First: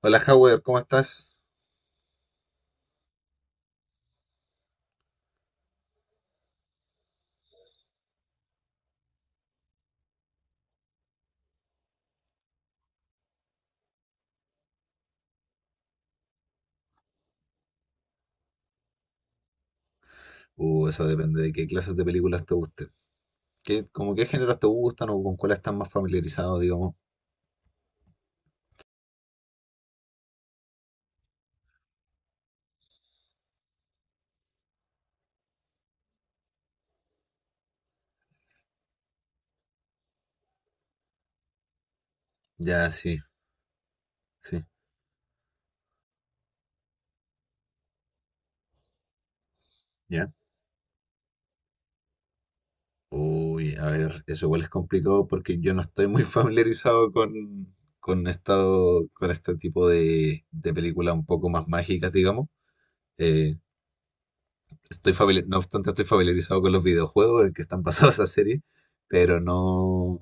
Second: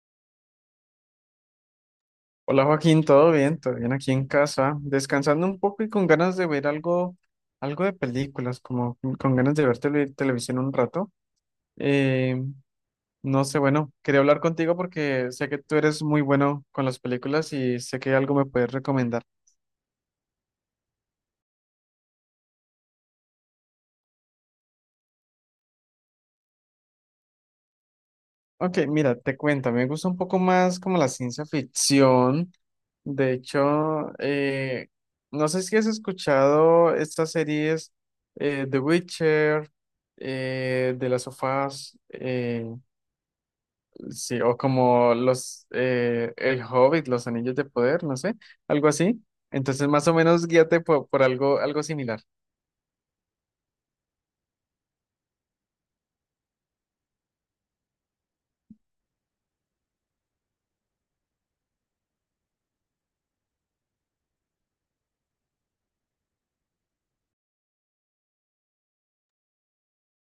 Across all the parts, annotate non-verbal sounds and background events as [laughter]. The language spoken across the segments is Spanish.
Hola, Howard, ¿cómo estás? Hola Joaquín, ¿todo bien? ¿Todo bien aquí en casa? Descansando un poco y con ganas de ver algo, algo de películas, como con ganas de ver televisión un rato. Eh, no sé, bueno, quería hablar contigo porque sé que tú eres muy bueno con las películas y sé que algo me puedes recomendar. Eso depende de qué clases de películas te gusten. ¿Qué, como qué géneros te gustan o con cuáles estás más familiarizado, digamos? Ok, mira, te cuento, me gusta un poco más como la ciencia ficción. De hecho, no sé si has escuchado estas series The Witcher, The Last of Us, Ya, sí, sí, o sí, como los El Hobbit, Los Anillos de Poder, no sé, algo así. Entonces, más o ya. menos guíate por algo, algo similar. Uy, a ver, eso igual es complicado porque yo no estoy muy [laughs] familiarizado con esto, con este tipo de películas un poco más mágicas, digamos. Eh, Estoy familiar, no obstante, estoy familiarizado con los videojuegos en que están [laughs] basadas esa serie, pero no.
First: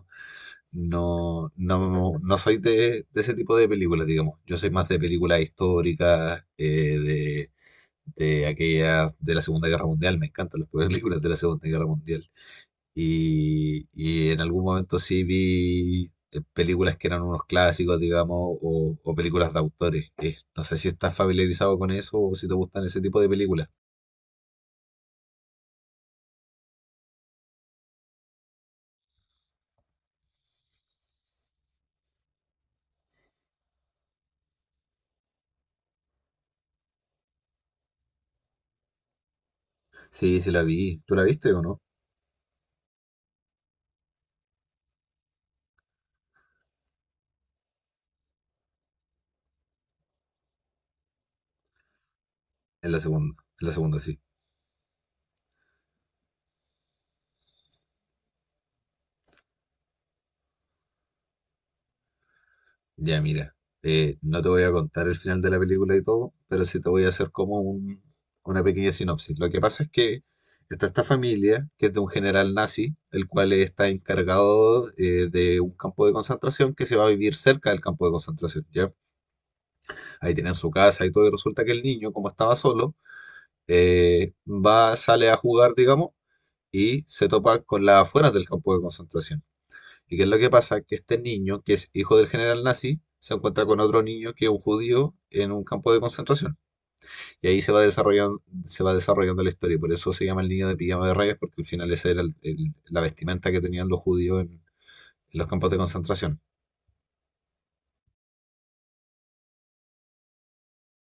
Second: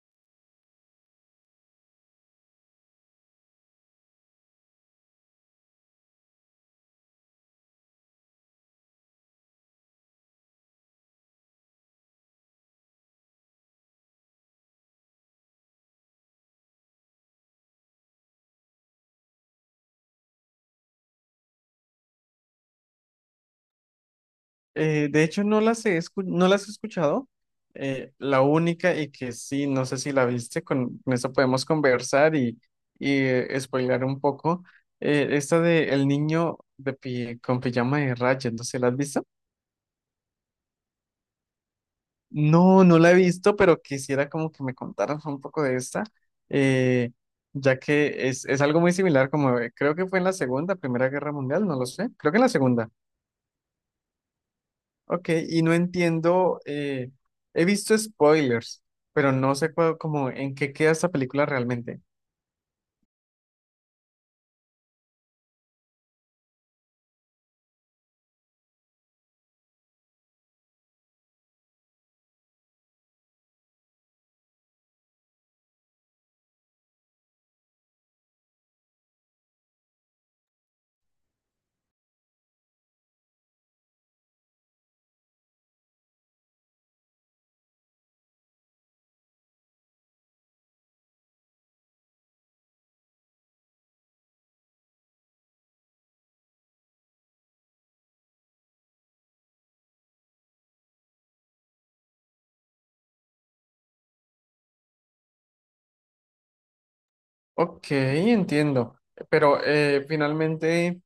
No, no, no soy de ese tipo de películas, digamos. Yo soy más de películas históricas, de aquellas de la Segunda Guerra Mundial. Me encantan las películas de la Segunda Guerra Mundial. Y en algún momento sí vi películas que eran unos clásicos, digamos, o películas de autores. No sé si estás familiarizado con eso o si te gustan ese tipo de películas. De hecho, no las he escuchado. La única y que sí, no sé si la viste, con eso podemos conversar y, y spoilear un poco. Esta de El niño de pi- con pijama de rayas, no sé, ¿la has visto? Sí, sí la vi. ¿Tú la viste o no? No, no la he visto, pero quisiera como que me contaras un poco de esta, eh, ya que es algo muy similar, como creo que fue en la Primera Guerra Mundial, no lo sé, creo que en la Segunda. En la segunda sí. Ok, y no entiendo, he visto spoilers, pero no sé como en qué queda esta película realmente. Ya, mira, no te voy a contar el final de la película y todo, pero sí te voy a hacer como una pequeña sinopsis. Lo que pasa es que está esta familia, que es de un general nazi, el cual está encargado de un campo de concentración, que se va a vivir cerca del campo de concentración, ¿ya? Ahí tienen su casa y todo, y resulta que el niño, como estaba solo, va, sale a jugar, digamos, y se topa con las afueras del campo de concentración. ¿Y qué es lo que pasa? Que este niño, que es hijo del general nazi, se encuentra con otro niño que es un judío en un campo de concentración. Y ahí se va desarrollando la historia. Y por eso se llama el niño de pijama de rayas, porque al final esa era la vestimenta que tenían los judíos en los campos de concentración. Ok, entiendo, pero finalmente...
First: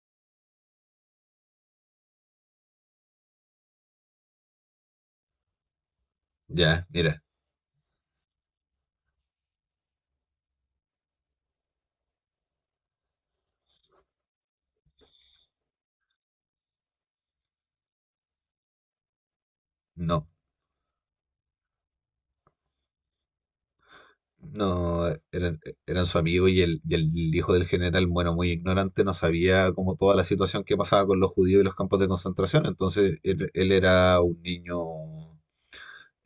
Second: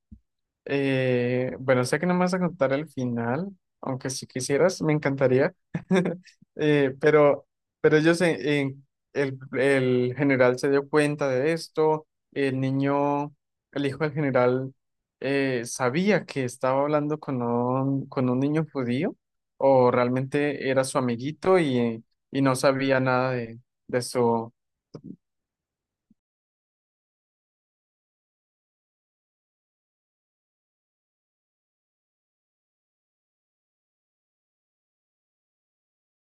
Bueno, sé que no me vas a contar el final, aunque si quisieras, me encantaría. [laughs] Ya, Eh, mira, pero, pero ellos, el general se dio cuenta de esto, el niño, el hijo del general, sabía que estaba hablando con un niño judío, o no. realmente era su amiguito y no sabía nada de, de su... No, eran, eran su amigo y el hijo del general, bueno, muy ignorante, no sabía como toda la situación que pasaba con los judíos y los campos de concentración. Entonces él era un niño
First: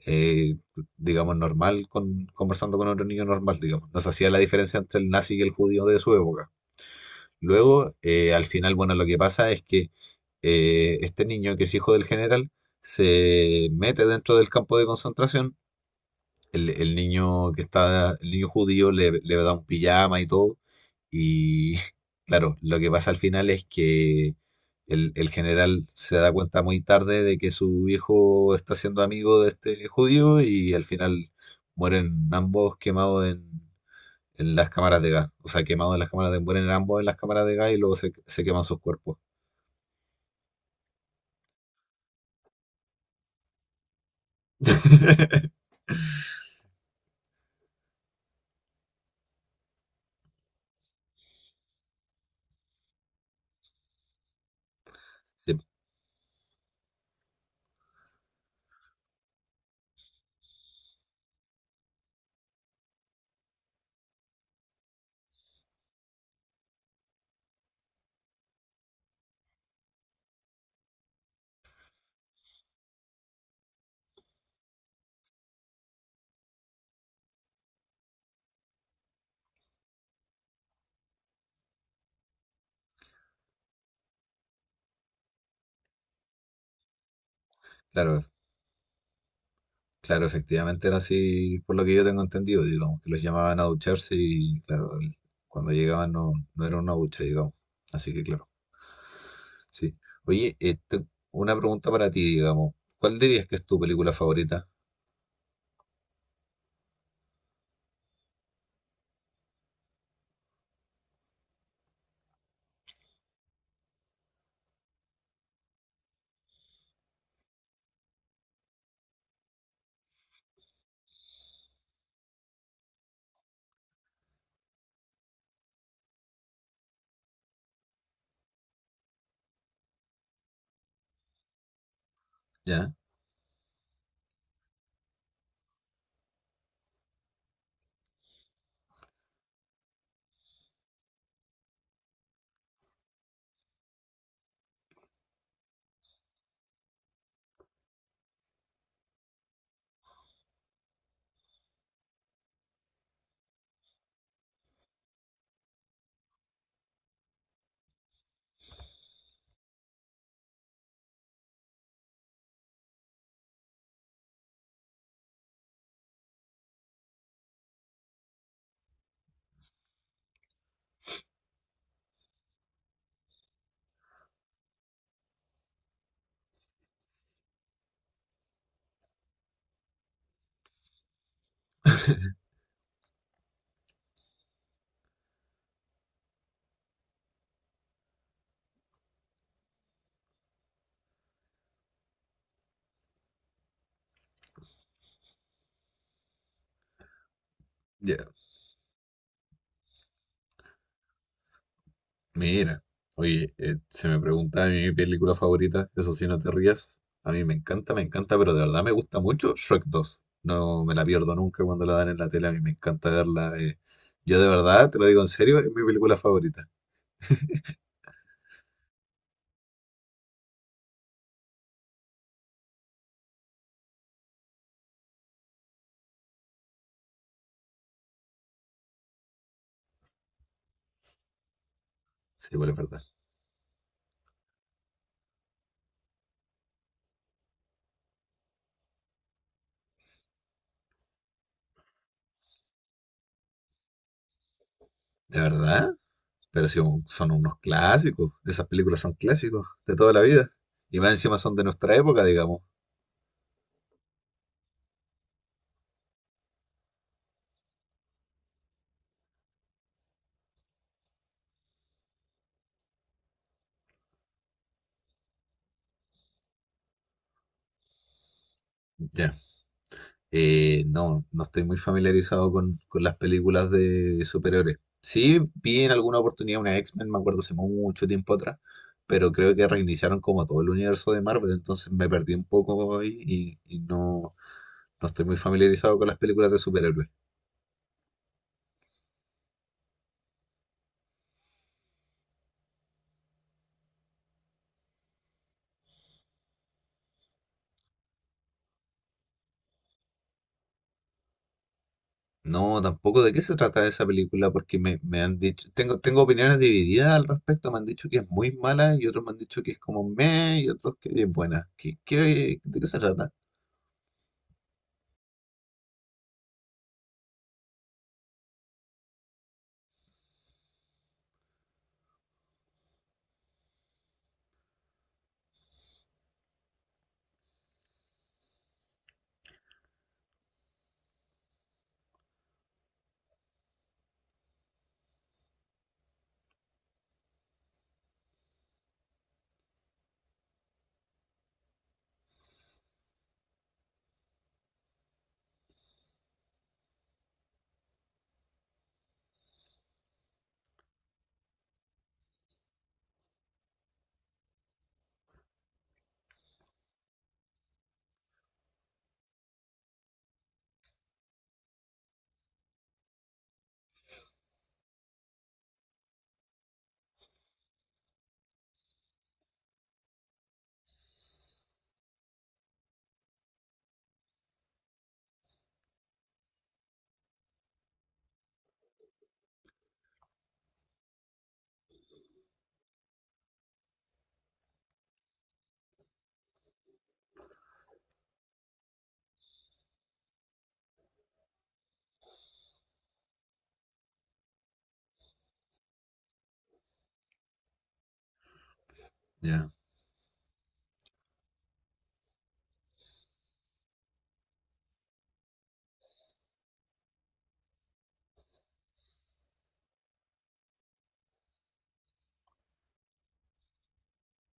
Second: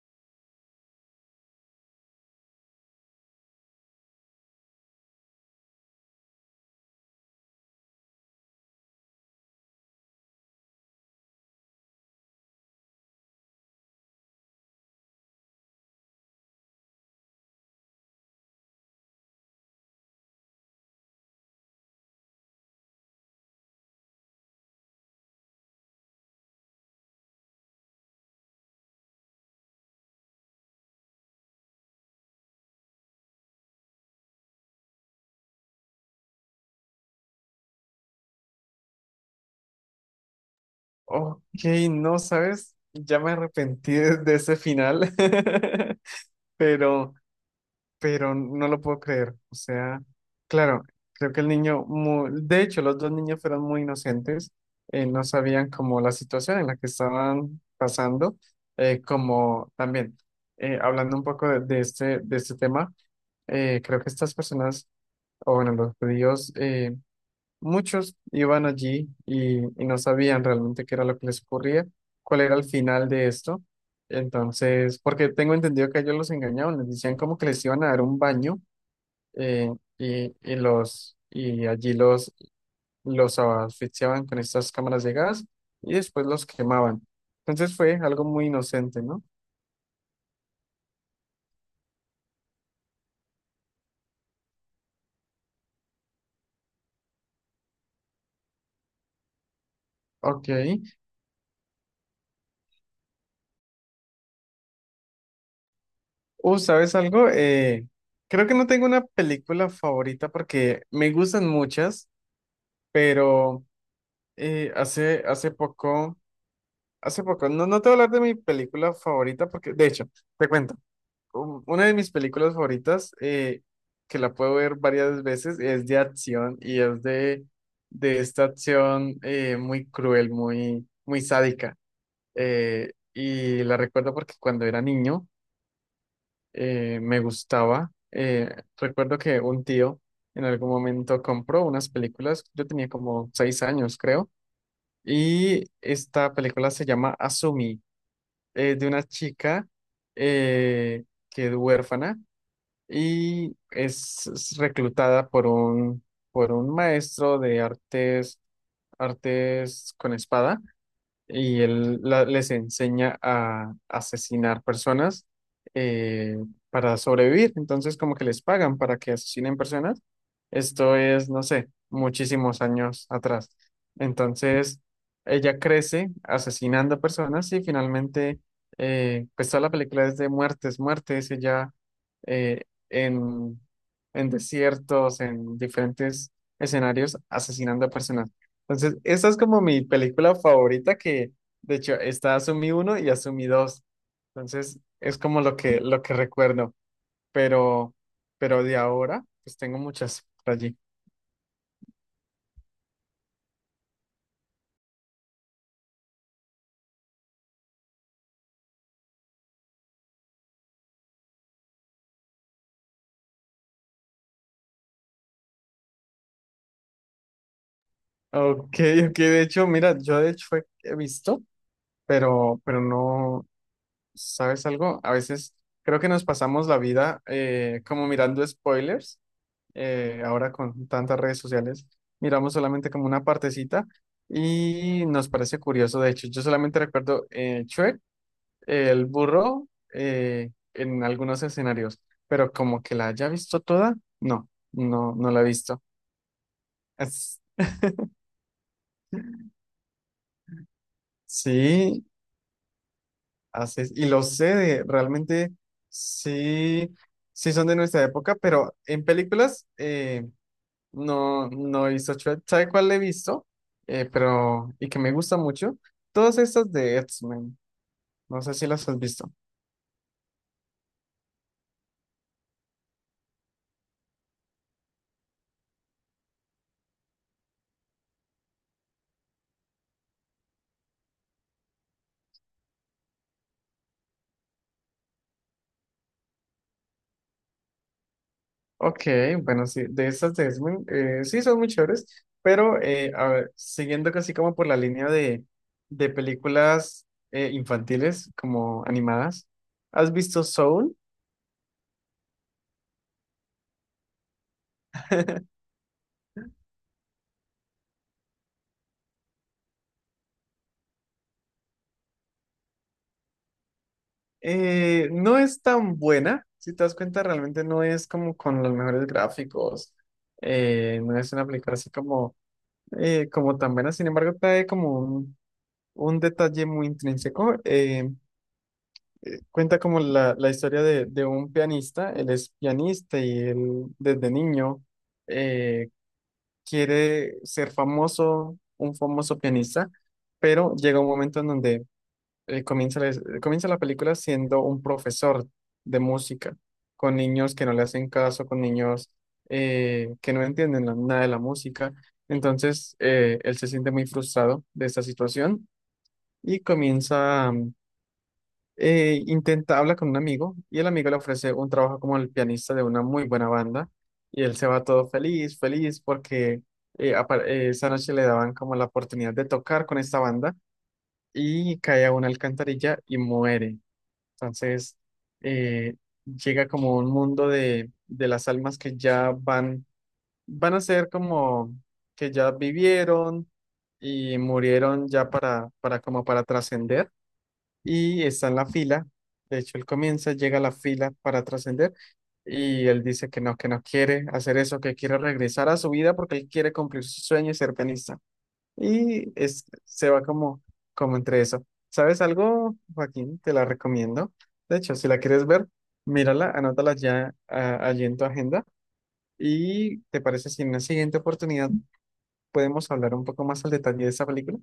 eh, digamos, normal, con, conversando con otro niño normal, digamos. Nos hacía la diferencia entre el nazi y el judío de su época. Luego, al final, bueno, lo que pasa es que este niño, que es hijo del general, se mete dentro del campo de concentración. El niño que está, el niño judío le, le da un pijama y todo. Y [laughs] claro, lo que pasa al final es que el general se da cuenta muy tarde de que su hijo está siendo amigo de este judío, y al final mueren ambos quemados en las cámaras de gas. O sea, quemados en las cámaras de, mueren ambos en las cámaras de gas y luego se, se queman sus cuerpos. Ok, no sabes, ya me arrepentí de ese final, [laughs] pero... pero no lo puedo creer. O sea, claro, creo que el niño, de hecho, los dos niños fueron muy inocentes, no Sí, sabían como la situación en la que estaban pasando, como también, hablando un poco de este tema, creo que estas personas, o bueno, los judíos, muchos iban allí y no sabían realmente qué era lo que les ocurría, cuál era el final de esto. Entonces, porque tengo entendido que ellos los engañaban, les decían como que les iban a dar un baño eh, y los y allí los asfixiaban con estas cámaras de gas y después los quemaban. Entonces fue claro, algo muy inocente, ¿no? claro, efectivamente era así, por lo que yo tengo entendido, digamos, que los llamaban a ducharse y, claro, cuando llegaban no, no era una ducha, digamos. Así que, claro, sí. Ok. Oye, una pregunta para ti, digamos. ¿Cuál dirías que es tu película favorita? ¿Sabes algo? Creo que no tengo una película favorita porque me gustan muchas, pero hace poco, no, no te voy a hablar de mi película favorita porque, de hecho, te cuento. Una de mis películas favoritas, que la puedo ver varias veces, es de acción y es de esta acción muy cruel, muy sádica. ¿Ya? Y la recuerdo porque cuando era niño me gustaba. Recuerdo que un tío en algún momento compró unas películas, yo tenía como 6 años, creo, y esta película se llama Asumi, es de una chica eh, que es huérfana y es reclutada por por un maestro de artes, artes con espada y les enseña a asesinar personas eh, para sobrevivir. Entonces, como que les pagan para que asesinen personas. Esto es, no sé, muchísimos años atrás. Entonces, ella crece asesinando personas y finalmente, pues toda la película es de muertes, ella eh, en, en desiertos, en diferentes escenarios, asesinando personas. Entonces, esa es como mi película favorita que, de hecho, está Asumí uno y Asumí dos. Entonces, es como lo que recuerdo. Pero, Ya. pero de ahora, pues tengo muchas por allí. Mira, oye, se me pregunta a mí mi película favorita, eso sí, no te rías. A mí me encanta, pero de verdad me gusta mucho Shrek 2. No me la pierdo nunca cuando la dan en la tele, a mí me encanta verla. Yo de verdad, te lo digo en serio, es mi película favorita. Ok, ok, de hecho, mira, yo de hecho he visto, pero no, ¿sabes algo? A veces creo que nos pasamos la vida como mirando spoilers ahora con tantas redes sociales, miramos Sí, igual es solamente como verdad. una partecita y nos parece curioso. De hecho, yo solamente recuerdo Shrek, el burro, en algunos escenarios, pero como que la haya visto toda, no, no la ¿De he visto. verdad? Pero sí, son Es- unos clásicos. Esas películas son clásicos de toda la vida. Y más encima son de nuestra sí, época, digamos. así es, y lo sé, realmente sí, sí son de nuestra época, pero en películas... no, no he visto Shrek. ¿Sabe cuál he visto? Pero, y que me gusta mucho. Todas estas de X-Men. No sé si las has visto. Ya. No, no estoy muy familiarizado con las películas de superhéroes. Sí, vi en alguna oportunidad una X-Men, me acuerdo hace mucho tiempo atrás, pero creo que reiniciaron como todo el universo de Marvel, entonces me perdí un poco ahí y no, no estoy muy familiarizado con las películas de superhéroes. Ok, bueno, sí, de estas de X-Men, sí son muy chéveres. Pero, a ver, siguiendo casi como por la línea de películas infantiles, como animadas. ¿Has visto Soul? No, tampoco de qué se trata esa película, porque me han [laughs] dicho, tengo, tengo opiniones divididas al respecto, me han dicho que es muy mala y otros me han dicho que es como meh y otros que es buena. ¿Qué, de qué se trata? No es tan buena. Si te das cuenta, realmente no es como con los mejores gráficos. No es una película así como como tan buena, sin embargo, trae como un detalle muy intrínseco. Cuenta como la historia de un pianista, él es pianista y él desde niño eh, quiere ser famoso, un famoso pianista, pero llega un momento en donde eh, comienza, la, comienza la película siendo un profesor de música, con niños que no le hacen caso, con niños que no entienden nada de la música. Entonces, él se siente muy frustrado de esta situación y intenta, habla con un amigo y el amigo le ofrece un trabajo como el pianista de una muy buena banda y él se va todo feliz, feliz porque... esa noche le daban como la oportunidad de tocar con esta banda y cae a una alcantarilla y muere. Entonces, eh, llega como un mundo de las almas que ya van, van a ser como que ya vivieron y murieron ya para como para trascender y está en la fila. De hecho, él comienza, llega a la fila para trascender y él dice que no quiere hacer eso, que quiere regresar a su vida porque él quiere cumplir su sueño y ser pianista. Ya, Se va como, como entre eso. ¿Sabes algo, Joaquín? Te la recomiendo. De hecho, si la quieres ver, mírala, anótala ya allí en tu agenda. ¿Y te parece si en una siguiente oportunidad podemos hablar un poco más al detalle de esa película?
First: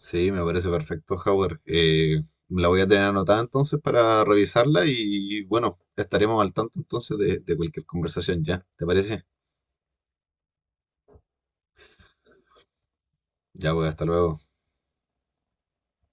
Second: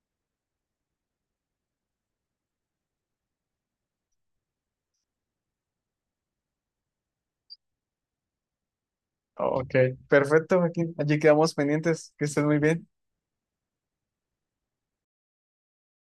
sí, me parece perfecto, Howard. La voy a tener anotada entonces para revisarla y bueno, estaremos al tanto entonces de cualquier conversación ya, ¿te parece? Ok, perfecto, Joaquín. Allí quedamos pendientes. Que estés muy bien. Ya, pues, hasta luego.